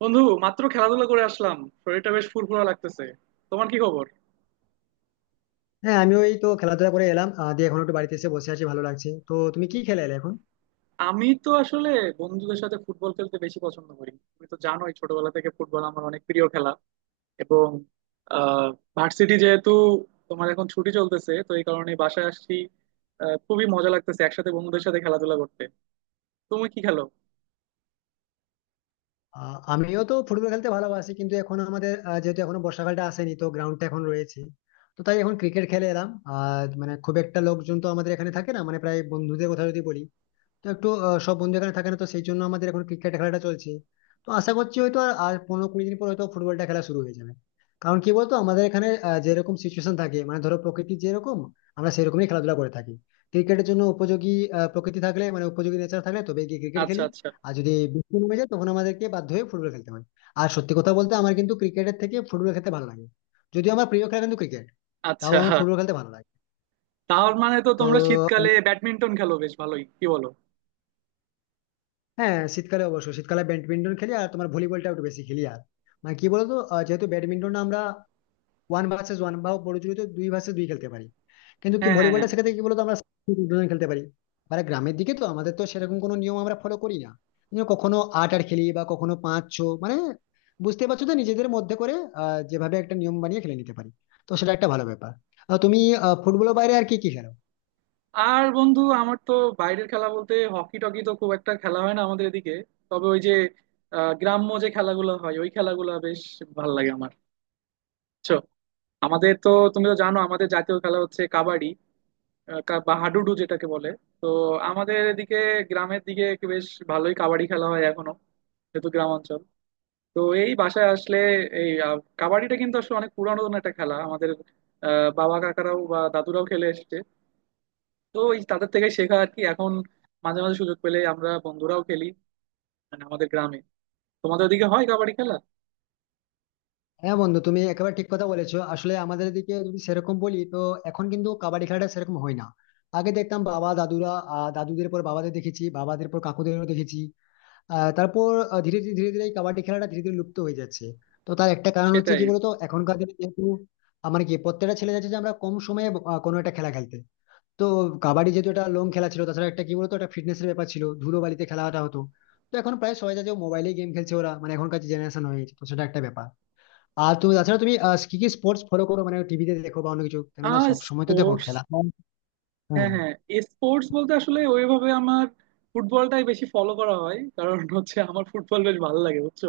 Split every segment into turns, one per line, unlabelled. বন্ধু, মাত্র খেলাধুলা করে আসলাম। শরীরটা বেশ ফুরফুরা লাগতেছে। তোমার কি খবর?
হ্যাঁ, আমি ওই তো খেলাধুলা করে এলাম, দিয়ে এখন একটু বাড়িতে এসে বসে আছি। ভালো লাগছে। তো তুমি কি খেলে এলে এখন?
আমি তো আসলে বন্ধুদের সাথে ফুটবল খেলতে বেশি পছন্দ করি। তুমি তো জানোই, ছোটবেলা থেকে ফুটবল আমার অনেক প্রিয় খেলা। এবং আহ ভার্সিটি যেহেতু তোমার এখন ছুটি চলতেছে, তো এই কারণে বাসায় আসছি। খুবই মজা লাগতেছে একসাথে বন্ধুদের সাথে খেলাধুলা করতে। তুমি কি খেলো?
আমিও তো ফুটবল খেলতে ভালোবাসি, কিন্তু এখন আমাদের যেহেতু এখনো বর্ষাকালটা আসেনি তো গ্রাউন্ডটা এখন রয়েছে, তো তাই এখন ক্রিকেট খেলে এলাম। আর মানে খুব একটা লোকজন তো আমাদের এখানে থাকে না, মানে প্রায় বন্ধুদের কথা যদি বলি তো একটু, সব বন্ধু এখানে থাকে না, তো সেই জন্য আমাদের এখন ক্রিকেট খেলাটা চলছে। তো আশা করছি হয়তো আর আর 15-20 দিন পর হয়তো ফুটবলটা খেলা শুরু হয়ে যাবে। কারণ কি বলতো, আমাদের এখানে যেরকম সিচুয়েশন থাকে, মানে ধরো প্রকৃতি যেরকম আমরা সেরকমই খেলাধুলা করে থাকি। ক্রিকেটের জন্য উপযোগী প্রকৃতি থাকলে, মানে উপযোগী নেচার থাকলে তবে গিয়ে ক্রিকেট
আচ্ছা,
খেলি।
আচ্ছা,
আর যদি বৃষ্টি নেমে যায় তখন আমাদেরকে বাধ্য হয়ে ফুটবল খেলতে হয়। আর সত্যি কথা বলতে, আমার কিন্তু ক্রিকেটের থেকে ফুটবল খেলতে ভালো লাগে। যদিও আমার প্রিয় খেলা কিন্তু ক্রিকেট, তাও
আচ্ছা।
আমার ফুটবল খেলতে ভালো লাগে।
তার মানে তো
তো
তোমরা শীতকালে ব্যাডমিন্টন খেলো বেশ ভালোই, কি বলো?
হ্যাঁ, শীতকালে অবশ্যই, শীতকালে ব্যাডমিন্টন খেলি আর তোমার ভলিবলটা একটু বেশি খেলি। আর মানে কি বলতো, যেহেতু ব্যাডমিন্টন আমরা ওয়ান ভার্সেস ওয়ান বা পরিচিত দুই ভার্সেস দুই খেলতে পারি, কিন্তু কি
হ্যাঁ, হ্যাঁ, হ্যাঁ।
ভলিবলটা সেক্ষেত্রে কি বলতো আমরা দুজন খেলতে পারি। মানে গ্রামের দিকে তো আমাদের তো সেরকম কোনো নিয়ম আমরা ফলো করি না, কিন্তু কখনো আট আট খেলি বা কখনো পাঁচ ছ, মানে বুঝতে পারছো তো, নিজেদের মধ্যে করে যেভাবে একটা নিয়ম বানিয়ে খেলে নিতে পারি। তো সেটা একটা ভালো ব্যাপার। তুমি ফুটবলের বাইরে আর কি কি খেলো?
আর বন্ধু, আমার তো বাইরের খেলা বলতে হকি টকি তো খুব একটা খেলা হয় না আমাদের এদিকে। তবে ওই যে গ্রাম্য যে খেলাগুলো হয় ওই খেলাগুলো বেশ ভালো লাগে আমার, বুঝছো? আমাদের তো, তুমি তো জানো, আমাদের জাতীয় খেলা হচ্ছে কাবাডি। বা হাডুডু যেটাকে বলে। তো আমাদের এদিকে গ্রামের দিকে একটু বেশ ভালোই কাবাডি খেলা হয় এখনো, যেহেতু গ্রাম অঞ্চল। তো এই বাসায় আসলে এই কাবাডিটা কিন্তু আসলে অনেক পুরানো একটা খেলা আমাদের। বাবা কাকারাও বা দাদুরাও খেলে এসেছে। তো ওই তাদের থেকে শেখা আর কি। এখন মাঝে মাঝে সুযোগ পেলে আমরা বন্ধুরাও খেলি, মানে আমাদের গ্রামে। তোমাদের ওদিকে হয় কাবাডি খেলা?
হ্যাঁ বন্ধু, তুমি একেবারে ঠিক কথা বলেছো। আসলে আমাদের এদিকে যদি সেরকম বলি, তো এখন কিন্তু কাবাডি খেলাটা সেরকম হয় না। আগে দেখতাম বাবা দাদুরা, দাদুদের পর বাবাদের দেখেছি, বাবাদের পর কাকুদেরও দেখেছি। তারপর ধীরে ধীরে এই কাবাডি খেলাটা ধীরে ধীরে লুপ্ত হয়ে যাচ্ছে। তো তার একটা কারণ হচ্ছে
সেটাই।
কি বলতো, এখনকার দিনে যেহেতু আমার কি প্রত্যেকটা ছেলে যাচ্ছে যে আমরা কম সময়ে কোনো একটা খেলা খেলতে। তো কাবাডি যেহেতু একটা লং খেলা ছিল, তাছাড়া একটা কি বলতো একটা ফিটনেসের ব্যাপার ছিল, ধুলো বালিতে খেলাটা হতো। তো এখন প্রায় সবাই যাচ্ছে মোবাইলে গেম খেলছে, ওরা মানে এখনকার জেনারেশন হয়ে গেছে, তো সেটা একটা ব্যাপার। আর তুমি তাছাড়া, তুমি কি কি স্পোর্টস ফলো করো? মানে টিভিতে দেখো বা অন্য কিছু, কেননা
আর
সব সময় তো দেখো
স্পোর্টস?
খেলা।
হ্যাঁ,
হ্যাঁ,
হ্যাঁ। স্পোর্টস বলতে আসলে ওইভাবে আমার ফুটবলটাই বেশি ফলো করা হয়, কারণ হচ্ছে আমার ফুটবল বেশ ভালো লাগে বুঝছো।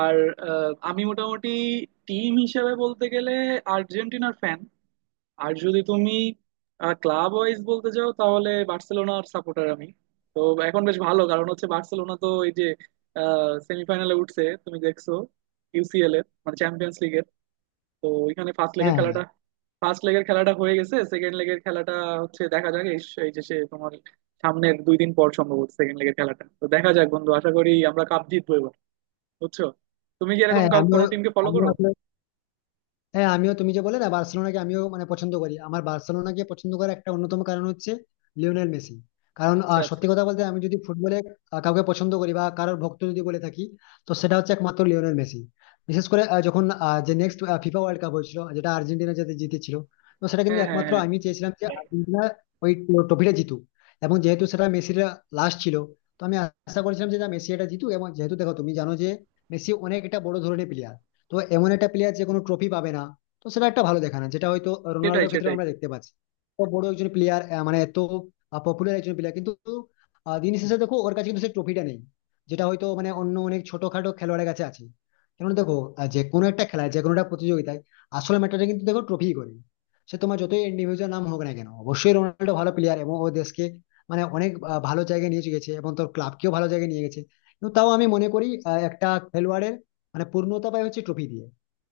আর আমি মোটামুটি টিম হিসেবে বলতে গেলে আর্জেন্টিনার ফ্যান। আর যদি তুমি ক্লাব ওয়াইজ বলতে চাও, তাহলে বার্সেলোনার সাপোর্টার আমি। তো এখন বেশ ভালো, কারণ হচ্ছে বার্সেলোনা তো এই যে সেমিফাইনালে উঠছে তুমি দেখছো, ইউসিএল এর মানে চ্যাম্পিয়ন্স লিগের। তো ওইখানে ফার্স্ট
হ্যাঁ,
লেগের
হ্যাঁ,
খেলাটা ফার্স্ট লেগের খেলাটা হয়ে গেছে, সেকেন্ড লেগের খেলাটা হচ্ছে। দেখা যাক। এই এই যে সে তোমার সামনের 2 দিন পর সম্ভবত সেকেন্ড লেগের খেলাটা, তো দেখা যাক বন্ধু, আশা করি আমরা কাপ জিতবো এবার, বুঝছো। তুমি কি এরকম
হ্যাঁ, আমি
কোনো টিমকে ফলো
আমি
করো?
হ্যাঁ, আমিও তুমি যে বলে না বার্সেলোনাকে, আমিও মানে পছন্দ করি। আমার বার্সেলোনাকে পছন্দ করার একটা অন্যতম কারণ হচ্ছে লিওনেল মেসি। কারণ
আচ্ছা, আচ্ছা।
সত্যি কথা বলতে, আমি যদি ফুটবলে কাউকে পছন্দ করি বা কারোর ভক্ত যদি বলে থাকি, তো সেটা হচ্ছে একমাত্র লিওনেল মেসি। বিশেষ করে যখন যে নেক্সট ফিফা ওয়ার্ল্ড কাপ হয়েছিল যেটা আর্জেন্টিনা যাতে জিতেছিল, তো সেটা কিন্তু,
হ্যাঁ, হ্যাঁ,
একমাত্র
হ্যাঁ।
আমি চেয়েছিলাম যে আর্জেন্টিনা ওই ট্রফিটা জিতুক। এবং যেহেতু সেটা মেসির লাস্ট ছিল, তো আমি আশা করেছিলাম যে না, মেসি এটা জিতুক। এবং যেহেতু দেখো তুমি জানো যে মেসি অনেক একটা বড় ধরনের প্লেয়ার, তো এমন একটা প্লেয়ার যে কোনো ট্রফি পাবে না তো সেটা একটা ভালো দেখা না, যেটা হয়তো
সেটাই,
রোনাল্ডোর ক্ষেত্রে
সেটাই।
আমরা দেখতে পাচ্ছি। এত বড় একজন প্লেয়ার, মানে এত পপুলার একজন প্লেয়ার, কিন্তু দিন শেষে দেখো ওর কাছে কিন্তু সেই ট্রফিটা নেই, যেটা হয়তো মানে অন্য অনেক ছোটখাটো খেলোয়াড়ের কাছে আছে। কেন দেখো, যে কোনো একটা খেলায়, যে কোনো একটা প্রতিযোগিতায় আসল ম্যাটারটা কিন্তু দেখো ট্রফি করে। সে তোমার যতই ইন্ডিভিজুয়াল নাম হোক না কেন, অবশ্যই রোনাল্ডো ভালো প্লেয়ার এবং ও দেশকে মানে অনেক ভালো জায়গায় নিয়ে গেছে এবং তোর ক্লাবকেও ভালো জায়গায় নিয়ে গেছে। কিন্তু তাও আমি মনে করি একটা খেলোয়াড়ের মানে পূর্ণতা পায় হচ্ছে ট্রফি দিয়ে।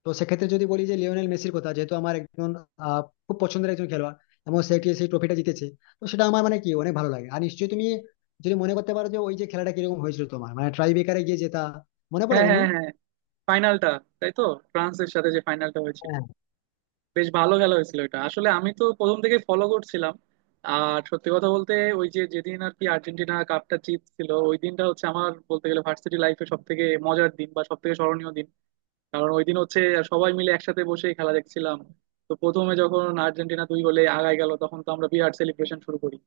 তো সেক্ষেত্রে যদি বলি যে লিওনেল মেসির কথা, যেহেতু আমার একজন আহ, খুব পছন্দের একজন খেলোয়াড় এবং সে সেই ট্রফিটা জিতেছে, তো সেটা আমার মানে কি অনেক ভালো লাগে। আর নিশ্চয়ই তুমি যদি মনে করতে পারো যে ওই যে খেলাটা কিরকম হয়েছিল তোমার, মানে ট্রাই বেকারে গিয়ে জেতা, মনে পড়ে
হ্যাঁ,
বন্ধু?
হ্যাঁ, হ্যাঁ। ফাইনালটা? তাই তো, ফ্রান্সের সাথে যে ফাইনালটা হয়েছিল,
হ্যাঁ,
বেশ ভালো খেলা হয়েছিল। এটা আসলে আমি তো প্রথম থেকে ফলো করছিলাম। আর সত্যি কথা বলতে, ওই যে যেদিন আর কি আর্জেন্টিনা কাপটা জিতছিল, ওই দিনটা হচ্ছে আমার বলতে গেলে ভার্সিটি লাইফে সব থেকে মজার দিন বা সব থেকে স্মরণীয় দিন। কারণ ওই দিন হচ্ছে সবাই মিলে একসাথে বসে খেলা দেখছিলাম। তো প্রথমে যখন আর্জেন্টিনা 2 গোলে আগায় গেল, তখন তো আমরা বিরাট সেলিব্রেশন শুরু করি।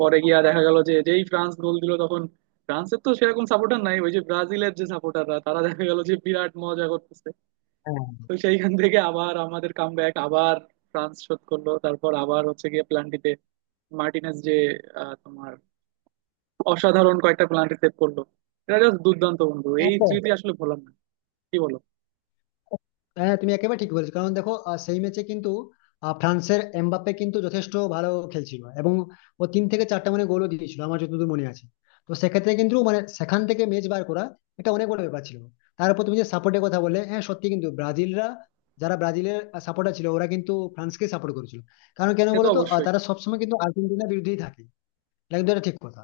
পরে গিয়া দেখা গেল যে যেই ফ্রান্স গোল দিল, তখন ফ্রান্সের তো সেরকম সাপোর্টার নাই। ওই যে ব্রাজিলের যে সাপোর্টাররা, তারা দেখা গেল যে বিরাট মজা করতেছে।
হ্যাঁ,
তো সেইখান থেকে আবার আমাদের কাম ব্যাক, আবার ফ্রান্স শোধ করলো। তারপর আবার হচ্ছে গিয়ে প্লান্টিতে মার্টিনেস যে তোমার অসাধারণ কয়েকটা প্লান্টি সেভ করলো। এটা জাস্ট দুর্দান্ত বন্ধু,
হ্যাঁ।
এই
তো
স্মৃতি আসলে ভোলার না। কি বলো?
হ্যাঁ, তুমি একেবারে ঠিক বলেছো। কারণ দেখো, সেই ম্যাচে কিন্তু ফ্রান্সের এমবাপ্পে কিন্তু যথেষ্ট ভালো খেলছিল এবং ও তিন থেকে চারটা মানে গোলও দিয়েছিল আমার যতদূর মনে আছে। তো সেক্ষেত্রে কিন্তু, মানে সেখান থেকে ম্যাচ বার করা, এটা অনেক বড় ব্যাপার ছিল। তারপর তুমি যে সাপোর্টের কথা বললে, হ্যাঁ সত্যি, কিন্তু ব্রাজিলরা, যারা ব্রাজিলের সাপোর্টার ছিল, ওরা কিন্তু ফ্রান্সকে সাপোর্ট করেছিল। কারণ কেন
সে তো
বলো তো,
অবশ্যই।
তারা সবসময় কিন্তু আর্জেন্টিনার বিরুদ্ধেই থাকে, এটা কিন্তু, এটা ঠিক কথা।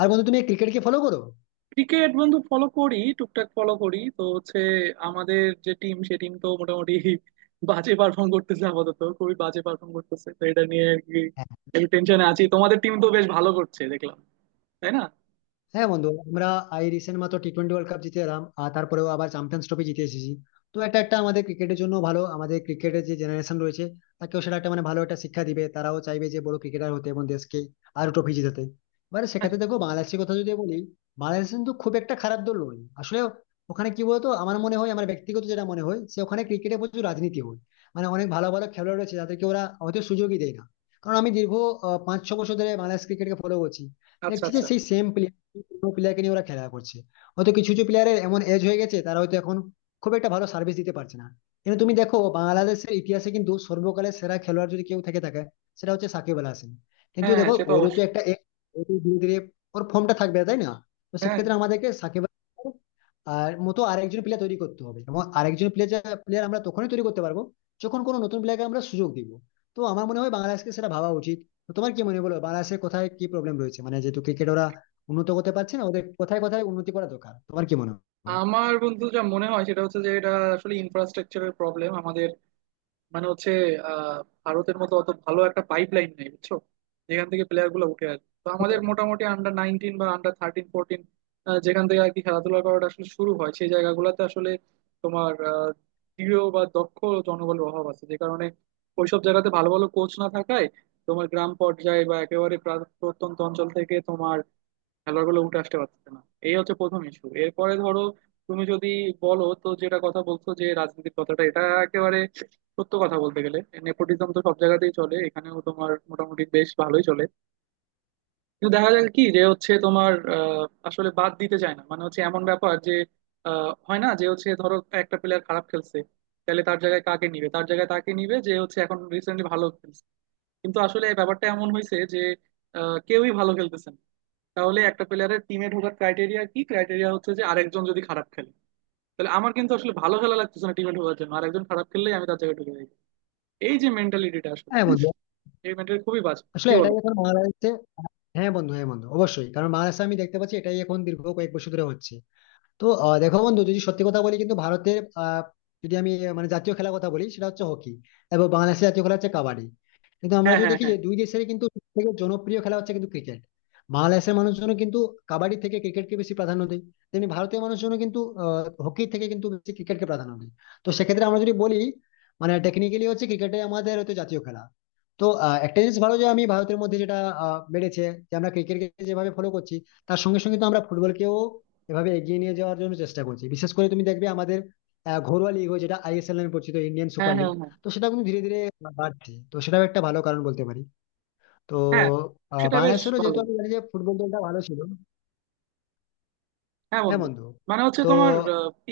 আর বন্ধু তুমি ক্রিকেট কি ফলো করো?
ক্রিকেট বন্ধু ফলো করি, টুকটাক ফলো করি। তো হচ্ছে আমাদের যে টিম সে টিম তো মোটামুটি বাজে পারফর্ম করতেছে। আপাতত খুবই বাজে পারফর্ম করতেছে, তো এটা নিয়ে আর কি একটু টেনশনে আছি। তোমাদের টিম তো বেশ ভালো করছে দেখলাম, তাই না?
হ্যাঁ বন্ধু, আমরা এই রিসেন্ট মাত্র টি টোয়েন্টি ওয়ার্ল্ড কাপ জিতে এলাম আর তারপরেও আবার চ্যাম্পিয়ন্স ট্রফি জিতে এসেছি। তো এটা একটা আমাদের ক্রিকেটের জন্য ভালো, আমাদের ক্রিকেটের যে জেনারেশন রয়েছে তাকেও সেটা একটা মানে ভালো একটা শিক্ষা দিবে, তারাও চাইবে যে বড় ক্রিকেটার হতে এবং দেশকে আরো ট্রফি জেতাতে। এবারে সেক্ষেত্রে দেখো বাংলাদেশের কথা যদি বলি, বাংলাদেশ কিন্তু খুব একটা খারাপ দল নয় আসলে। ওখানে কি বলতো, আমার মনে হয়, আমার ব্যক্তিগত যেটা মনে হয় যে ওখানে ক্রিকেটে প্রচুর রাজনীতি হয়, মানে অনেক ভালো ভালো খেলোয়াড় রয়েছে যাদেরকে ওরা হয়তো সুযোগই দেয় না। কারণ আমি দীর্ঘ 5-6 বছর ধরে বাংলাদেশ ক্রিকেটকে ফলো করছি,
আচ্ছা,
দেখছি যে
আচ্ছা।
সেই সেম কোনো প্লেয়ারকে নিয়ে ওরা খেলা করছে। হয়তো কিছু কিছু প্লেয়ারের এমন এজ হয়ে গেছে, তারা হয়তো এখন খুব একটা ভালো সার্ভিস দিতে পারছে না। কিন্তু তুমি দেখো বাংলাদেশের ইতিহাসে কিন্তু সর্বকালের সেরা খেলোয়াড় যদি কেউ থেকে থাকে সেটা হচ্ছে সাকিব আল হাসান। কিন্তু
হ্যাঁ, হ্যাঁ,
দেখো
সে তো
ওরও তো
অবশ্যই।
একটা age, ও তো ধীরে ধীরে ওর ফর্মটা থাকবে তাই না। তো
হ্যাঁ।
সেক্ষেত্রে আমাদেরকে সাকিব আল হাসান আর মতো আরেকজন প্লেয়ার তৈরি করতে হবে, এবং আরেকজন প্লেয়ার, আমরা তখনই তৈরি করতে পারবো যখন কোনো নতুন প্লেয়ারকে আমরা সুযোগ দিব। তো আমার মনে হয় বাংলাদেশকে সেটা ভাবা উচিত। তো তোমার কি মনে হয় বলো, বাংলাদেশের কোথায় কি প্রবলেম রয়েছে, মানে যেহেতু ক্রিকেট ওরা উন্নত করতে পারছে না, ওদের কোথায় কোথায় উন্নতি করা দরকার তোমার কি মনে হয়?
আমার বন্ধু যা মনে হয় সেটা হচ্ছে যে এটা আসলে ইনফ্রাস্ট্রাকচারের প্রবলেম আমাদের। মানে হচ্ছে আহ ভারতের মতো অত ভালো একটা পাইপলাইন নেই বুঝছো, যেখান থেকে প্লেয়ার গুলো উঠে আসে। তো
বুঝতে
আমাদের
পারলাম।
মোটামুটি আন্ডার 19 বা আন্ডার 13-14, যেখান থেকে আর কি খেলাধুলা করাটা আসলে শুরু হয়, সেই জায়গাগুলোতে আসলে তোমার দৃঢ় বা দক্ষ জনবলের অভাব আছে। যে কারণে ওইসব জায়গাতে ভালো ভালো কোচ না থাকায় তোমার গ্রাম পর্যায়ে বা একেবারে প্রত্যন্ত অঞ্চল থেকে তোমার খেলোয়াড়গুলো উঠে আসতে পারছে না। এই হচ্ছে প্রথম ইস্যু। এরপরে ধরো, তুমি যদি বলো তো, যেটা কথা বলছো যে রাজনীতির কথাটা, এটা একেবারে সত্য কথা বলতে গেলে নেপোটিজম তো সব জায়গাতেই চলে, এখানেও তোমার মোটামুটি বেশ ভালোই চলে। কিন্তু দেখা যায় কি যে হচ্ছে তোমার আসলে বাদ দিতে চায় না। মানে হচ্ছে এমন ব্যাপার যে হয় না যে হচ্ছে, ধরো একটা প্লেয়ার খারাপ খেলছে, তাহলে তার জায়গায় কাকে নিবে? তার জায়গায় তাকে নিবে যে হচ্ছে এখন রিসেন্টলি ভালো খেলছে। কিন্তু আসলে ব্যাপারটা এমন হয়েছে যে কেউই ভালো খেলতেছে না। তাহলে একটা প্লেয়ারের টিমে ঢোকার ক্রাইটেরিয়া কি? ক্রাইটেরিয়া হচ্ছে যে আরেকজন যদি খারাপ খেলে, তাহলে আমার কিন্তু আসলে ভালো খেলা লাগতেছে না টিমে ঢোকার জন্য, আরেকজন খারাপ খেললেই আমি তার জায়গায় ঢুকে যাই। এই যে মেন্টালিটিটা আসলে,
হ্যাঁ বন্ধু,
এই মেন্টালিটি খুবই বাজে,
আসলে
কি বলো?
এটাই এখন মহারাষ্ট্রে। হ্যাঁ বন্ধু, হ্যাঁ বন্ধু, অবশ্যই, কারণ মহারাষ্ট্রে আমি দেখতে পাচ্ছি এটাই এখন দীর্ঘ কয়েক বছর ধরে হচ্ছে। তো দেখো বন্ধু, যদি সত্যি কথা বলি কিন্তু ভারতের যদি আমি মানে জাতীয় খেলার কথা বলি সেটা হচ্ছে হকি, এবং বাংলাদেশের জাতীয় খেলা হচ্ছে কাবাডি। কিন্তু আমরা
হ্যাঁ,
যদি
হ্যাঁ,
দেখি
হ্যাঁ।
যে দুই দেশের কিন্তু সবথেকে জনপ্রিয় খেলা হচ্ছে কিন্তু ক্রিকেট। বাংলাদেশের মানুষজন কিন্তু কাবাডি থেকে ক্রিকেটকে বেশি প্রাধান্য দেয়, তেমনি ভারতীয় মানুষজন কিন্তু হকি থেকে কিন্তু বেশি ক্রিকেটকে প্রাধান্য দেয়। তো সেক্ষেত্রে আমরা যদি বলি, মানে টেকনিক্যালি হচ্ছে ক্রিকেটে আমাদের হয়তো জাতীয় খেলা। তো একটা জিনিস ভালো যে আমি ভারতের মধ্যে যেটা বেড়েছে, যে আমরা ক্রিকেটকে যেভাবে ফলো করছি তার সঙ্গে সঙ্গে তো আমরা ফুটবলকেও এভাবে এগিয়ে নিয়ে যাওয়ার জন্য চেষ্টা করছে, বিশেষ করে তুমি দেখবে আমাদের ঘরোয়া লিগ হয় যেটা আইএসএল নামে পরিচিত, ইন্ডিয়ান
হ্যাঁ,
সুপার লিগ।
হ্যাঁ, হ্যাঁ।
তো সেটা কিন্তু ধীরে ধীরে বাড়ছে, তো সেটাও একটা ভালো কারণ বলতে পারি। তো
হ্যাঁ, সেটা বেশ
বাংলাদেশেরও যেহেতু
ভালো।
আমি জানি যে ফুটবল দলটা ভালো ছিল।
হ্যাঁ
হ্যাঁ
বন্ধু,
বন্ধু,
মানে হচ্ছে
তো
তোমার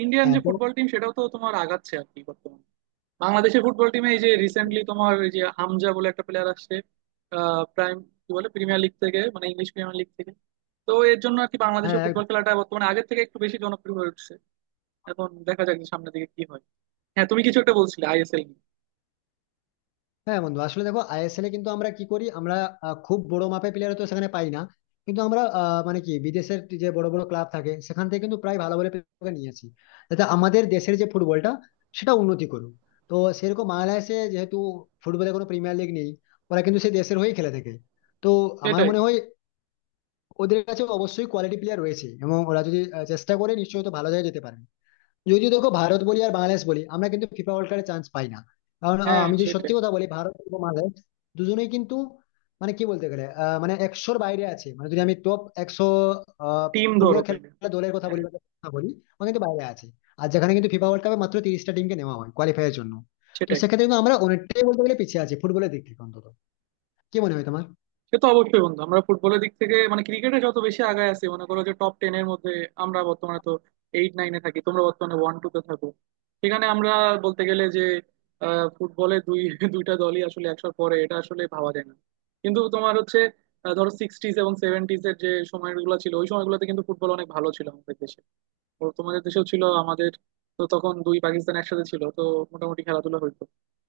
ইন্ডিয়ান
হ্যাঁ,
যে ফুটবল টিম সেটাও তো তোমার আগাচ্ছে আর কি বর্তমানে। বাংলাদেশের ফুটবল টিমে এই যে রিসেন্টলি তোমার এই যে হামজা বলে একটা প্লেয়ার আসছে আহ, প্রাইম কি বলে প্রিমিয়ার লিগ থেকে, মানে ইংলিশ প্রিমিয়ার লিগ থেকে। তো এর জন্য আর কি বাংলাদেশের
হ্যাঁ,
ফুটবল খেলাটা বর্তমানে আগের থেকে একটু বেশি জনপ্রিয় হয়ে উঠছে। এখন দেখা যাক যে সামনের দিকে কি হয়। হ্যাঁ, তুমি কিছু একটা বলছিলে আইএসএল নিয়ে।
হ্যাঁ বন্ধু, আসলে দেখো আইএসএল এ কিন্তু আমরা কি করি, আমরা খুব বড় মাপের প্লেয়ার তো সেখানে পাই না, কিন্তু আমরা মানে কি বিদেশের যে বড় বড় ক্লাব থাকে সেখান থেকে কিন্তু প্রায় ভালো ভালো প্লেয়ারকে নিয়ে আসি, যাতে আমাদের দেশের যে ফুটবলটা সেটা উন্নতি করুক। তো সেরকম বাংলাদেশে যেহেতু ফুটবলে কোনো প্রিমিয়ার লিগ নেই, ওরা কিন্তু সেই দেশের হয়েই খেলে থাকে। তো আমার
সেটাই।
মনে হয় ওদের কাছে অবশ্যই কোয়ালিটি প্লেয়ার রয়েছে এবং ওরা যদি চেষ্টা করে নিশ্চয়ই তো ভালো জায়গায় যেতে পারে। যদিও দেখো, ভারত বলি আর বাংলাদেশ বলি, আমরা কিন্তু ফিফা ওয়ার্ল্ড কাপে চান্স পাই না। কারণ
হ্যাঁ,
আমি যদি সত্যি
সেটাই।
কথা বলি, ভারত এবং বাংলাদেশ দুজনেই কিন্তু মানে কি বলতে গেলে মানে একশোর বাইরে আছে, মানে যদি আমি টপ 100 আহ,
টিম
ফুটবল
ধরো তাইলে।
খেলা দলের কথা বলি,
হ্যাঁ।
বা দলের কথা বলি, ওরা কিন্তু বাইরে আছে। আর যেখানে কিন্তু ফিফা ওয়ার্ল্ড কাপে মাত্র 30টা টিমকে নেওয়া হয় কোয়ালিফাই এর জন্য, তো
সেটাই।
সেক্ষেত্রে কিন্তু আমরা অনেকটাই বলতে গেলে পিছিয়ে আছি ফুটবলের দিক থেকে অন্তত। কি মনে হয় তোমার?
সে তো অবশ্যই বন্ধু, আমরা ফুটবলের দিক থেকে, মানে ক্রিকেটে যত বেশি আগায় আছি মনে করো যে টপ 10 এর মধ্যে, আমরা বর্তমানে তো 8-9-এ থাকি, তোমরা বর্তমানে 1-2-তে থাকো। সেখানে আমরা বলতে গেলে যে ফুটবলে দুই দুইটা দলই আসলে একসাথে পরে, এটা আসলে ভাবা যায় না। কিন্তু তোমার হচ্ছে ধরো সিক্সটিজ এবং সেভেন্টিজ এর যে সময়গুলো ছিল, ওই সময়গুলোতে কিন্তু ফুটবল অনেক ভালো ছিল আমাদের দেশে, ও তোমাদের দেশেও ছিল। আমাদের তো তখন দুই পাকিস্তান একসাথে ছিল, তো মোটামুটি খেলাধুলা হইতো।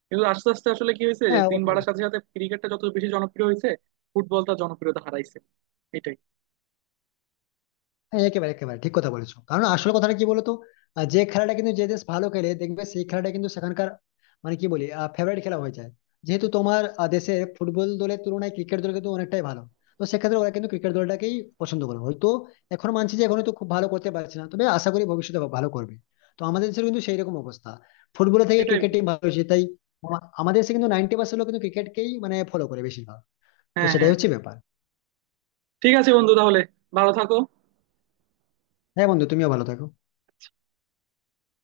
কিন্তু আস্তে আস্তে আসলে কি হয়েছে যে
হ্যাঁ
দিন
অবশ্যই,
বাড়ার সাথে সাথে ক্রিকেটটা যত বেশি জনপ্রিয় হয়েছে, ফুটবলটা জনপ্রিয়তা হারাইছে। এটাই।
হ্যাঁ, একেবারে একেবারে ঠিক কথা বলেছো। কারণ আসল কথাটা কি বলতো, যে খেলাটা কিন্তু যে দেশ ভালো খেলে দেখবে সেই খেলাটা কিন্তু সেখানকার, মানে কি বলি, ফেভারিট খেলা হয়ে যায়। যেহেতু তোমার দেশে ফুটবল দলের তুলনায় ক্রিকেট দল কিন্তু অনেকটাই ভালো, তো সেক্ষেত্রে ওরা কিন্তু ক্রিকেট দলটাকেই পছন্দ করে হয়তো। এখন মানছি যে এখনো তো খুব ভালো করতে পারছে না, তবে আশা করি ভবিষ্যতে ভালো করবে। তো আমাদের দেশের কিন্তু সেই রকম অবস্থা, ফুটবল থেকে
এটাই
ক্রিকেট
বন্ধু।
টিম ভালো হয়েছে, তাই আমাদের দেশে কিন্তু 90% লোক কিন্তু ক্রিকেটকেই মানে ফলো করে বেশিরভাগ। তো
হ্যাঁ,
সেটাই
হ্যাঁ,
হচ্ছে
হ্যাঁ।
ব্যাপার।
ঠিক আছে বন্ধু, তাহলে ভালো থাকো।
হ্যাঁ বন্ধু, তুমিও ভালো থাকো।